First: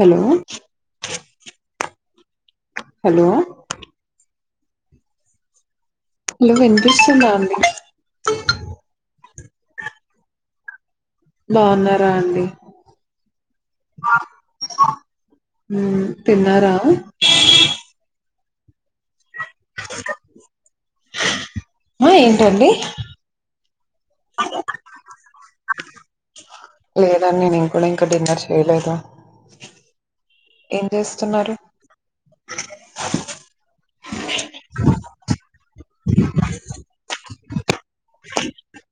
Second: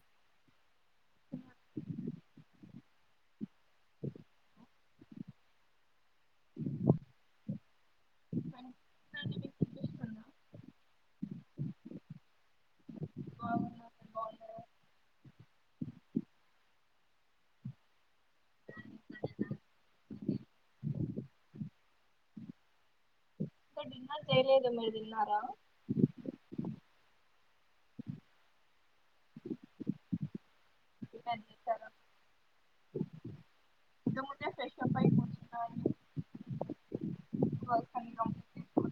Hello అ hello hello వినిపిస్తుందా అండి అ బాగున్నారా అండి బాగున్నా, మీరు బాగున్నారా? హుమ్ తిన్నారా అ ఆ ఏంటండి ఇంకా డిన్నర్ చేయలేదు మీరు తిన్నారా లేదండి నేను కూడా ఇంకా డిన్నర్ చేయలేదు ఏం డిన్నర్ చేస్తున్నారు చేశారా ఇంతకు ముందే ఫ్రెష్ అప్ అయి కూర్చున్నాను వర్క్స్ అన్ని కంప్లీట్ చేసుకొని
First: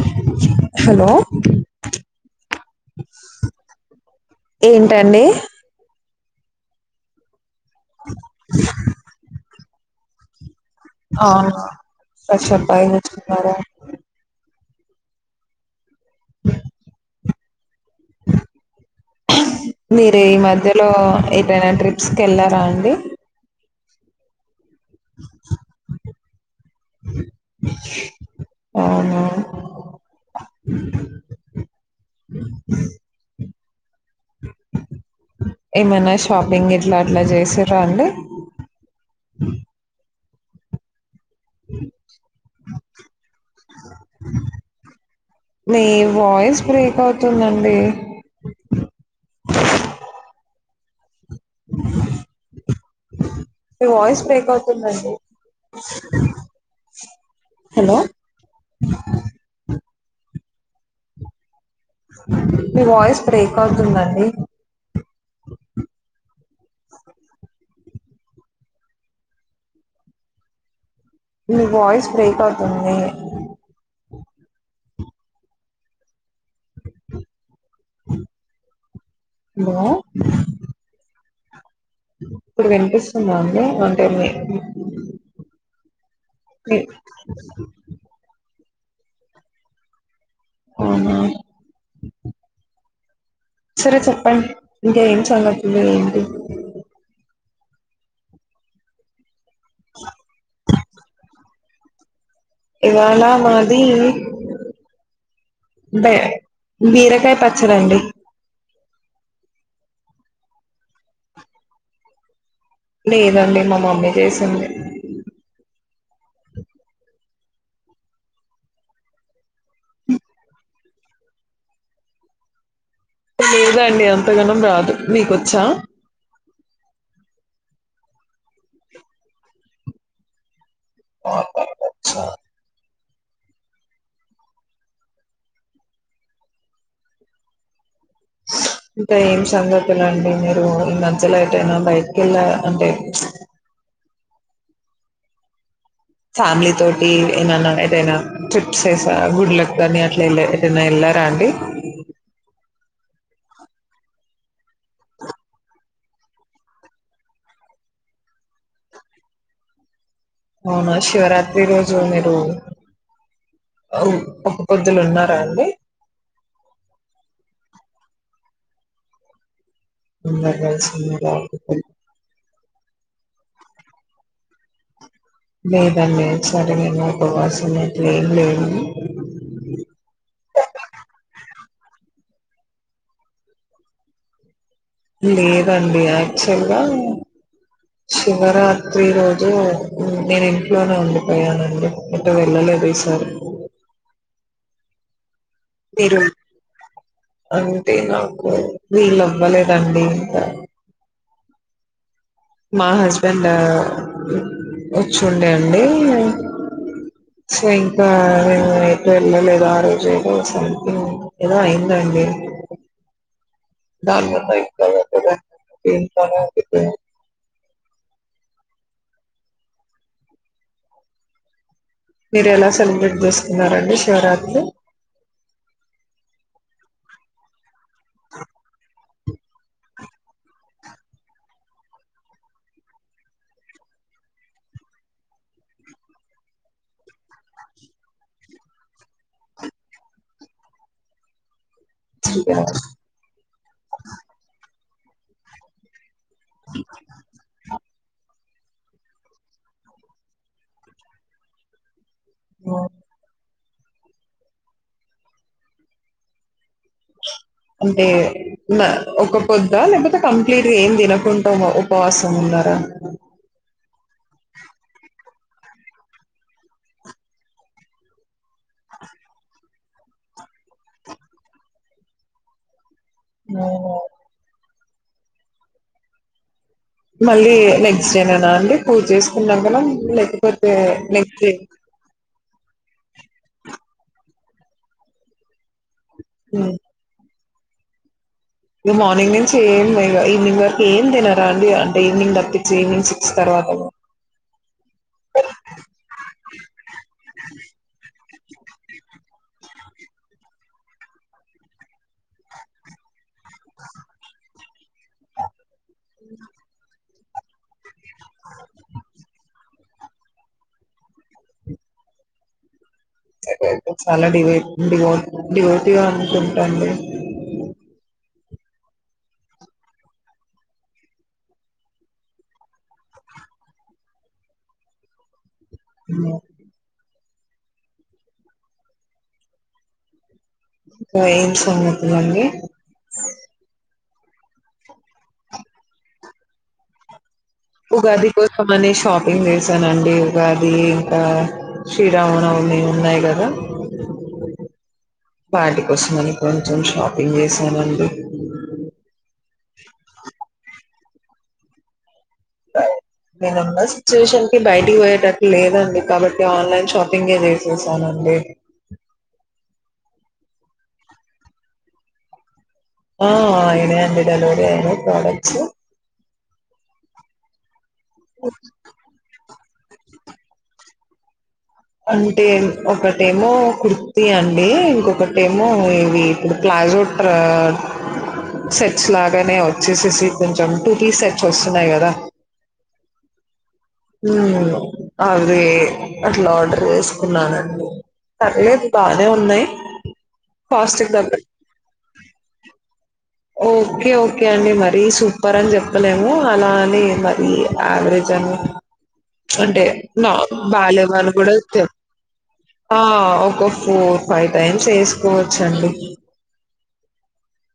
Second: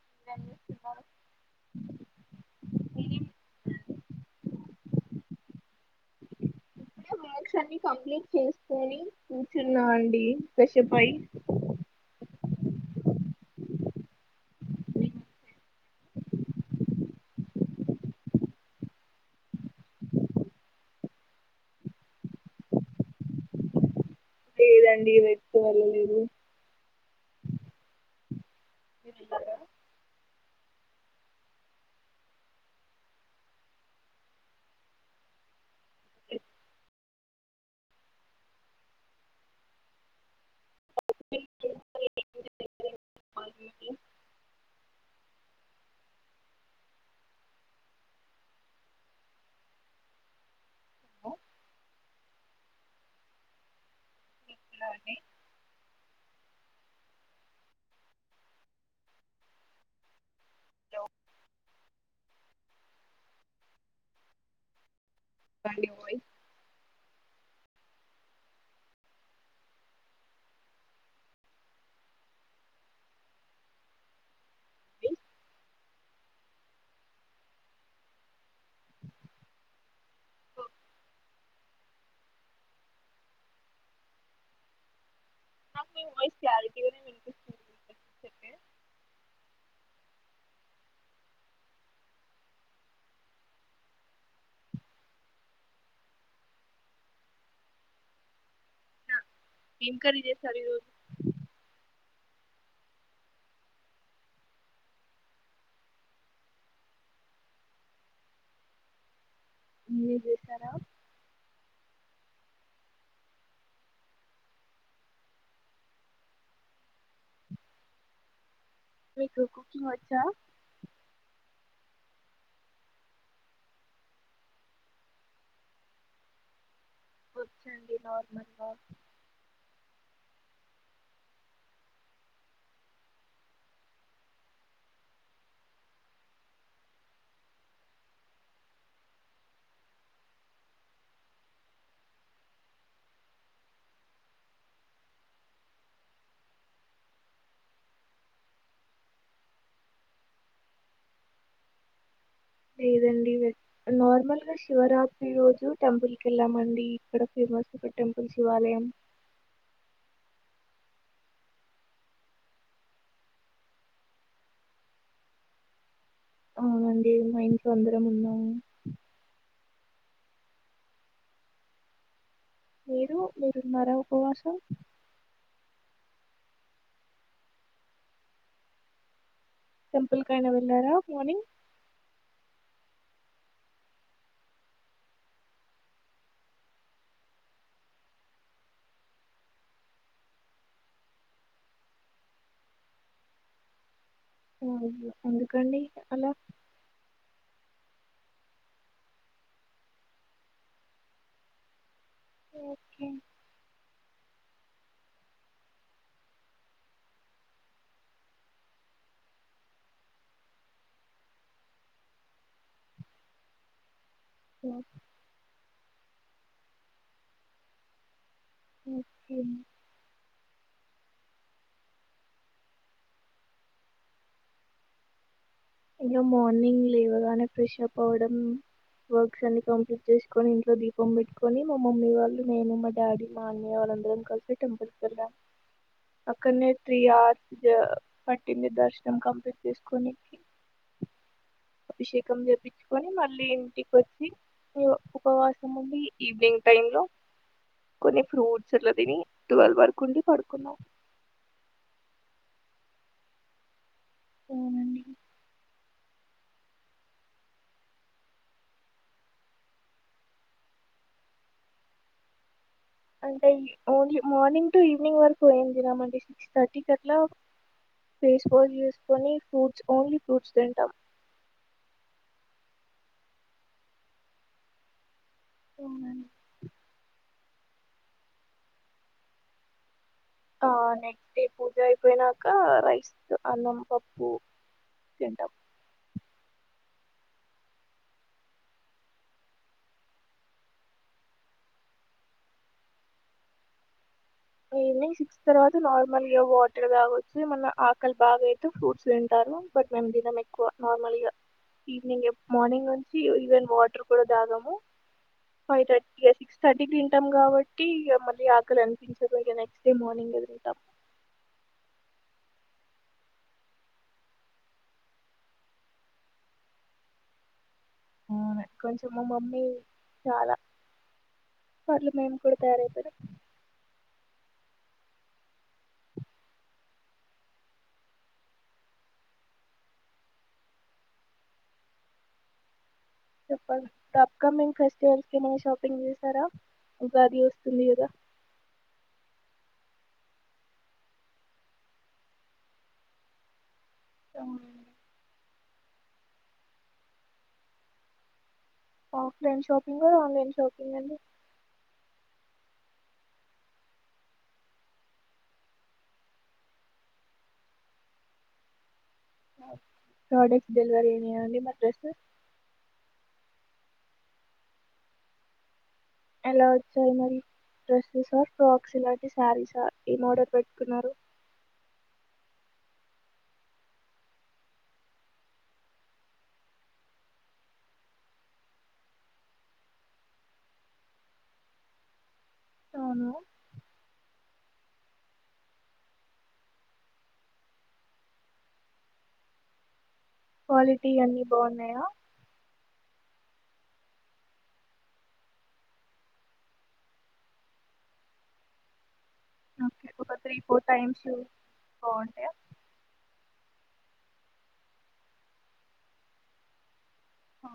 మీరేం హలో చేస్తున్నారు మీరేం ఏంటండి ఇది కంప్లీట్ చేసుకొని తిన్న అండి ఫ్రెష్ అప్ అయ్యి అవునా ఫ్రెష్ అప్ అయ్యి కూర్చున్నారా మీరు ఈ మధ్యలో ఏదైనా ట్రిప్స్ కి ఎళ్ళారా అండి లేదండి వెప్పు వెళ్ళలేదు మీరు అవునా తిన్నారా ఏమనా షాపింగ్ ఇట్లా అట్లా చేసిరా అండి మీ వాయిస్ బ్రేక్ అవుతుందండి ఆ మీ వాయిస్ బేకాతు మంచి హలో హలో మీ వాయిస్ బ్రేక్ అవుతుందండి కానీయి ఇ వయిస్ బ్రే ఆ దని హలో ఇప్పుడు వినిపిస్తుందా అండి అంటే మీ నాయి మీ త అవునా సరే చెప్పండి ఇంకా ఏం సంగతులు ఏంటి ఎన్ కర్రీ చేసారు ఈ రోజు ఇవాళ మాది బే బీరకాయ పచ్చడండి మీర్ చేశారా లేదండి మా మమ్మీ చేసింది ఏకు కుకింగ్ వచ్చ లేదాండి అంతగనం రాదు మీకొచ్చా వచ్చండి నార్మల్గా అ ఇకా ఏం సంగపిలండి మీరు ఈ మధ్యలో అయితేయినా బయటకి వెళ్ళ అంటే ఫ్యామిలీ తోటి ఏమైనా ఏదైనా ట్రిప్స్ వసా గుడ్లలకు కాని అట్లా ఏదైనా వెళ్ళారా అండి లేదండి నార్మల్గా శివరాత్రి రోజు టెంపుల్కి వెళ్ళామండి ఇక్కడ ఫేమస్ ఇ టెంపుల్ శివాలయం అవునా శివరాత్రి రోజు మీరు ఒక్క పొద్దులు ఉన్నారా అండి అవునండి మా ఇంట్లో అందరం ఉన్నాము ఎందకాచన్నలా మీరు మీరున్నారా ఉపవాసం లేదండి ఈ సారి నేను ఉపవాసం ఉన్నట్లేం లేదు టెంపుల్ కైనా వెళ్ళారా మార్నింగ్ లేదండి యాక్చువల్గా శివరాత్రి రోజు నేను ఇంట్లోనే ఉండిపోయానండి అట్ట వెళ్ళలేదు ఈసారి అయ్యో ఎందుకండి అలా అే నాకు వీలవ్వలేదండి ఇంక మా ఓకే హస్బెండా వచ్చుండే అండి సో ఇంకా నేను అయితే వెళ్ళలేదో ఆ రోజు ఏదో సంథింగ్ ఏదో అయిందండి దాని పై [unintelligible] ఇంట్లోనే ఉండిపోయాను ఓకే మీరు ఎలా సెలబ్రేట్ చేసుకున్నారండి శివరాత్రి మేము మార్ర్నింగ్ లేవగానే ఫ్రషప్ పవడం వర్క్స్ అన్ని కంప్లీట్ చేసుకొని ఇంట్లో దీపం పెట్టుకొని మా మమ్మీ వాళ్ళు నేను మా డాడీ మా అన్నయ్య వాళ్ళందరం కలిసి టెంపుల్ వెళ్ళాం అక్కడనే త్రీ అవర్స్ పట్టింది దర్శనం కంప్లీట్ చేసుకోనీకి అభిషేకం చేపిచ్చుకోని మళ్ళీ ఇంటికి వచ్చి పు ఉపవాసం ఉండి ఈవినింగ్ టైం లో కొన్ని ఫ్రూట్స్ అట్లా తిని టువల్ వరకు ఉండి పడుకున్నాం ఓ ఓనండి అంటే ఒక ఒకపొద్ద లేకపోతే కంప్లీట్ గా ఏం తినకుండా ఉపవాసం ఉన్నారా అంటే ఓన్లీ మార్నింగ్ టు ఈవనింగ్ వరక్ పో ఏం తినమంటే సిక్స్ థర్టీకి అట్లా ఫేస్ వాష్ చేసుకొని ఫ్రూట్స్ ఓన్లీ ఫ్రూట్స్ తింటాం నో అవునుఅనే మళ్ళీ నెక్స్ట్ డే నేనా అండి పూజ చేసుకున్నాన లైక్ ఆ నెక్స్ట్ డే పూజ అయిపోయినంక రైస్ అన్నం పప్పు తింటమ్ హ నువ్ మార్నింగ్ నుంచి ఏం లే ఇగ ఈవినింగ్ వరకు ఏం తినారా అండి అంటే ఈవినింగ్ తప్పించి ఈవినింగ్ సిక్స్ తర్వాత ఈవినింగ్ సిక్స్త్ తర్వాత నార్మల్ ఇగ వాటర్ తాగవచ్చు ఏమన్నా ఆకలి బాగా అయితే ఫ్రూట్స్ తింటారు బట్ మేము తినం ఎక్కువ నార్మల్గా ఈవినింగ్ మార్నింగ్ నుంచి ఈవెన్ వాటర్ గూడా తాగము ఫైవ్ ర్టీ ఇగ సిక్స్ థర్టీకి తింటాం కాబట్టి ఇగ మళ్ళీ ఆకలి అనిపించింది ఇగ నెక్స్ట్ డే మార్నింగ్ ఎదురు తా అయితే నువ్ చాలా డివై డివ డివటిగా అనుకుంటాడి అవునా కొంచెం మా మమ్మీ చాలా పళ్లు మేము కూడా తయారైపోయినం ఉన్నో ఇంకా ఏం సంగతులు అండి చెప్పండి ఇప్పుడు అప్ కమింగ్ ఫెస్టివల్ కి ఏమైనా షాపింగ్ చేసారా ఉగాది వస్ ఉగాది కోసం అనే షాపింగ్ చేసాను ఆన్ ఏ ఉగాది ఇంకా శ్రీరామనవమి ఉన్నాయి గదా దామాన్ వాటి కోసమని కొంచెం షాపింగ్ చేసామండి ఆఫ్లైన్ షాపింగ్ ఆన్లైన్ షాపింగ్ అండి నేనున్న సిచ్యువేషన్ కి బయటికి పోయేటట్టు లేదండి కాబట్టి ఆన్లైన్ షాపింగే చేసేసానండి ప్రోడక్ట్స్ డెలివరీ అయినా అండి మరి డ్రెస్ ఆ అయిన అండి డెలివరీ అయిన ప్రాడక్ట్స్ ఎలా వచ్చాయి మరి డ్రెస్సెస్ ఆర్ ప్రాక్స్ ఇలాంటి శారీస్ ఆ ఏం ఆడర్ పెట్టుకున్నారు అంటే ఒకటేమో కుర్తీ అండి ఇంకొకటేమో ఇవి ఇప్పుడు ప్లాజో ట్ర సెట్స్ లాగానే వచ్చేసి సెట్స్ కొంచెం త్రీ సెట్స్ వస్తున్నాయి గదా టోను హుం అదే అట్లా ఆర్డర్ చేసుకున్నానండి పర్లేదు బానే ఉన్నాయి కాస్ట్ క్వాలిటీ దగ్గర అన్నిీ బాగున్నాయా ఓకే ఓకే అండి మరీ సూపర్ అని చెప్పలేము అలా అని మరీ యావరేజ్ అని అంటే ఓకే ఒక నా త్రీ ఫోర్ టైమ్స్ బాల్యవాళ్ళు కూడా ఇస్తే బాగుంటాయా ఆ ఒొ ఫోర్ ఫైవ్ టైమ్స్ వేసుకోవచ్చండి ఆ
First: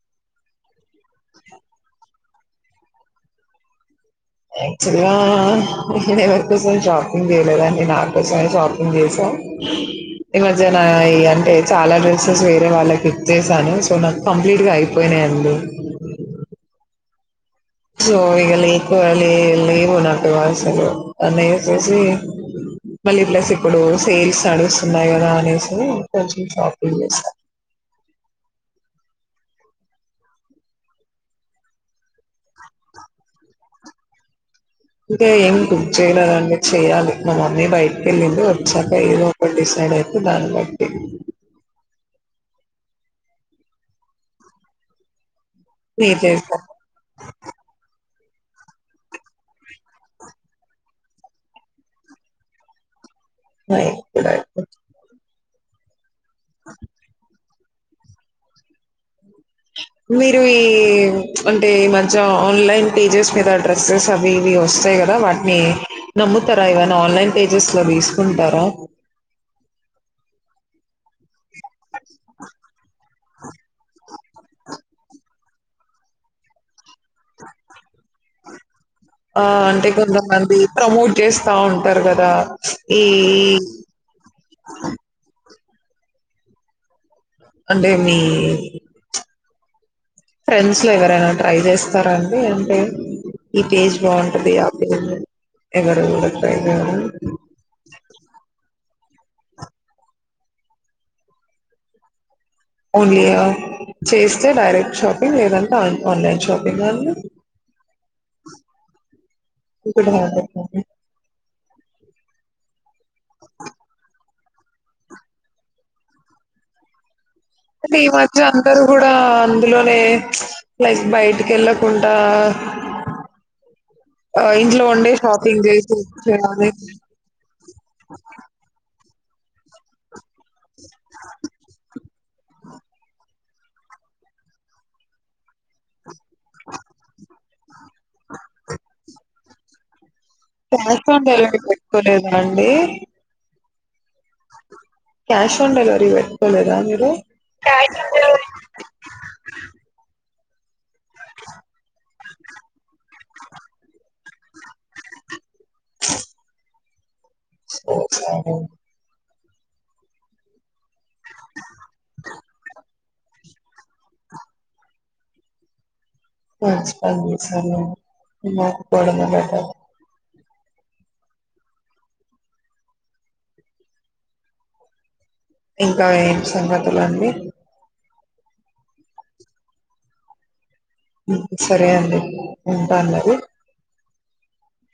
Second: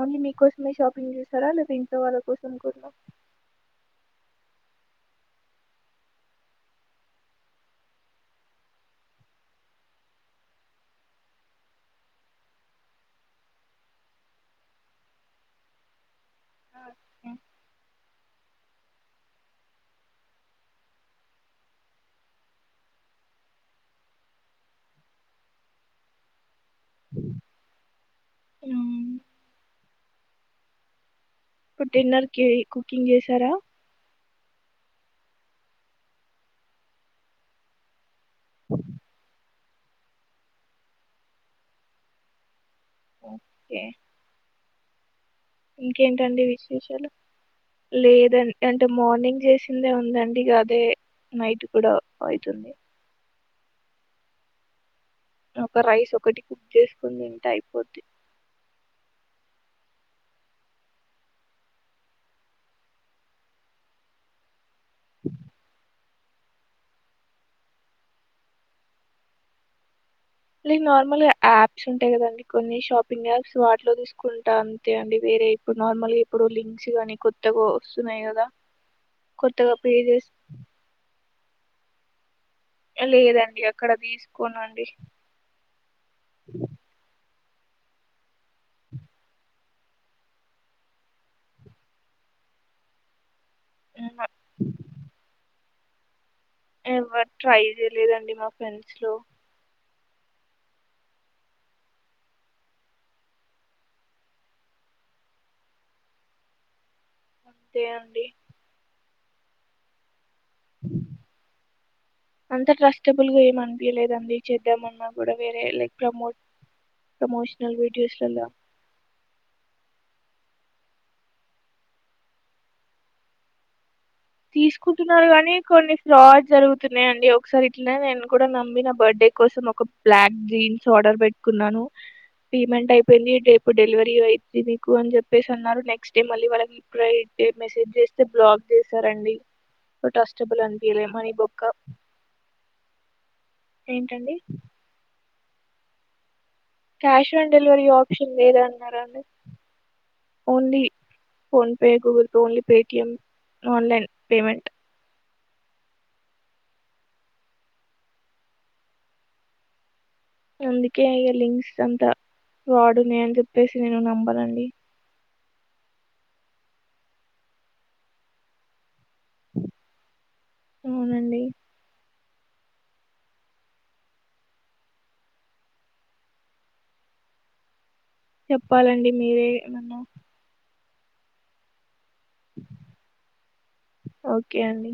ఓన్లీ మీకోసమే షాపింగ్ చేస్తారా లేదా ఇంట్లో వాళ్ళ కోసం కున్నా యాక్చువల్ గా నేను ఎవరికోసం షాపింగ్ చేయలేదండి నాకోసమే షాపింగ్ చేసా ఈ మధ్యన అంటే చాలా డ్రెస్సెస్ వేరే వాళ్ళకి ఇచ్చేసాను సో ఈ నాకు కంప్లీట్ గా అయిపోయినాయి అంది [inaudible] సో ఇగ లేకవాలి లేవు నాకు అసలు అన్నయ్య వచ్చేసి మళ్ళీ ప్లస్ ఇప్పుడు సేల్స్ నడుస్తున్నాయి గదా అనేసి కొంచెం షాపింగ్ చేస్తారు మ్మ్. ఇప్పుడు డిన్నర్ కి కుకింగ్ చేసారా ఇంకా ఏమి చేయలేదు అండి చేయాలి మా మమ్మీ బయ్ వెళ్ళింది వచ్చాక ఏదో ఇప్పుడు డిసైడ్ అయితే దాని బట్టి ఓకే మీరు ఇంకేంటండి చేస్తారు విశేషాలు లేదు అంటే మార్నింగ్ చేసిందే ఉందండి అదే నైట్ కూడా అవుతుంది [inaudible] ఒక రైతు ఒకటి కుక్ చేసుకుంటుంటాయి [unintelligible] మీరు ఈ అంటే ఈ మధ్య ఆన్లైన్ పేజెస్ మీద డ్రెస్సెస్ అవి ఇ వస్తాయి యి కదా వాట్ని నమ్ముతారా ఏవైనా ఆన్లైన్ పేజెస్ లో తీసుకుంటారా ఇ నార్మల్ యాప్స్ ఉంటాయి కదండి కొన్ని షాప్ ఫింగర్ యాప్స్ వాటిలో తీసుకుంటా అంతే అండి వేరే ఇప్పుడు నార్మల్గా ఇప్పుడు లింక్స్ గానీ కొత్తగా వస్తున్నాయి కదా ఆ అంటే కొంతమంది ప్రమోట్ చేస్తా ఉంటారు కదా ఈ లేదండి అక్కడ తీసుకోనండి [inaudible] అంటే మీ ఫ్రెండ్స్ లో ఎవరైనా ట్రై చేస్తారాండి అంటే ఈ పేజ్ హ్మ్. బాగుంటది ఆ పేజ ఉండ ఎవరు ట్రై చేయలేదండి మా ఫ్రెండ్స్ స్లో ఓన్లీ చేస్తే డైరెక్ట్ షాపింగ్ లేదంటే ఆన్లైన్ షాపింగ్ అ అంతే అండి [inaudible] [inaudible] అంత ట్రస్టబుల్గా ఏం అనిపియ లేదండి. చేద్దామన్నా కూడా వేరే లైక్ ప్రమోట్ ప్రమోషనల్ అంటే ఈ మధ్య వీడియోస్‌లల్ల అందరూ కూడా అందులోనే లైక్ బయటి వెళ్ళకుంట తీసుకుంటున్నారు కాగానీ కొన్ని ఫ్రాడ్ చేయాలి. జరుగుతున్నాయండి. ఒకసారి ఇట్లనే నేను కూడా నమ్మి నా బర్త్డే కోసం ఒక ప్లాట్ జీన్స్ ఆర్డర్ పెట్టుకున్నాను. పేమెంట్ అయిపోయింది. రేపు డెలివరీ అయింది మీకు అని చెప్పేసి అన్నారు నెక్స్ట్ [unintelligible] ఏ మేసజ చేస్తే బ్లాక్ చేస్తా అండి క్యాష్ ఆన్ డేలివరీ పెట్టుకోలేదా అండి. ఏంటండి. క్యాష్ అండ్ డెలివరీ పెట్టుకోలేదా మీరు క్యాష్ ఆన్ డెలివరీ ఆప్షన్ లేదా అన్నారండి only PhonePe, Google pay, only Paytm, online payment స నంది ఏ లింక్స్ అంత ఫ్రాడు [unintelligible] చెప్పేసి నేను నమ్మాను అండి. [unintelligible] అవునండి ఇంకా ఏ సంగతులు అండి. చెప్పాలండి మీరే సరే అండి. ఉంటాను మరి ఓకే ఒకే అండి.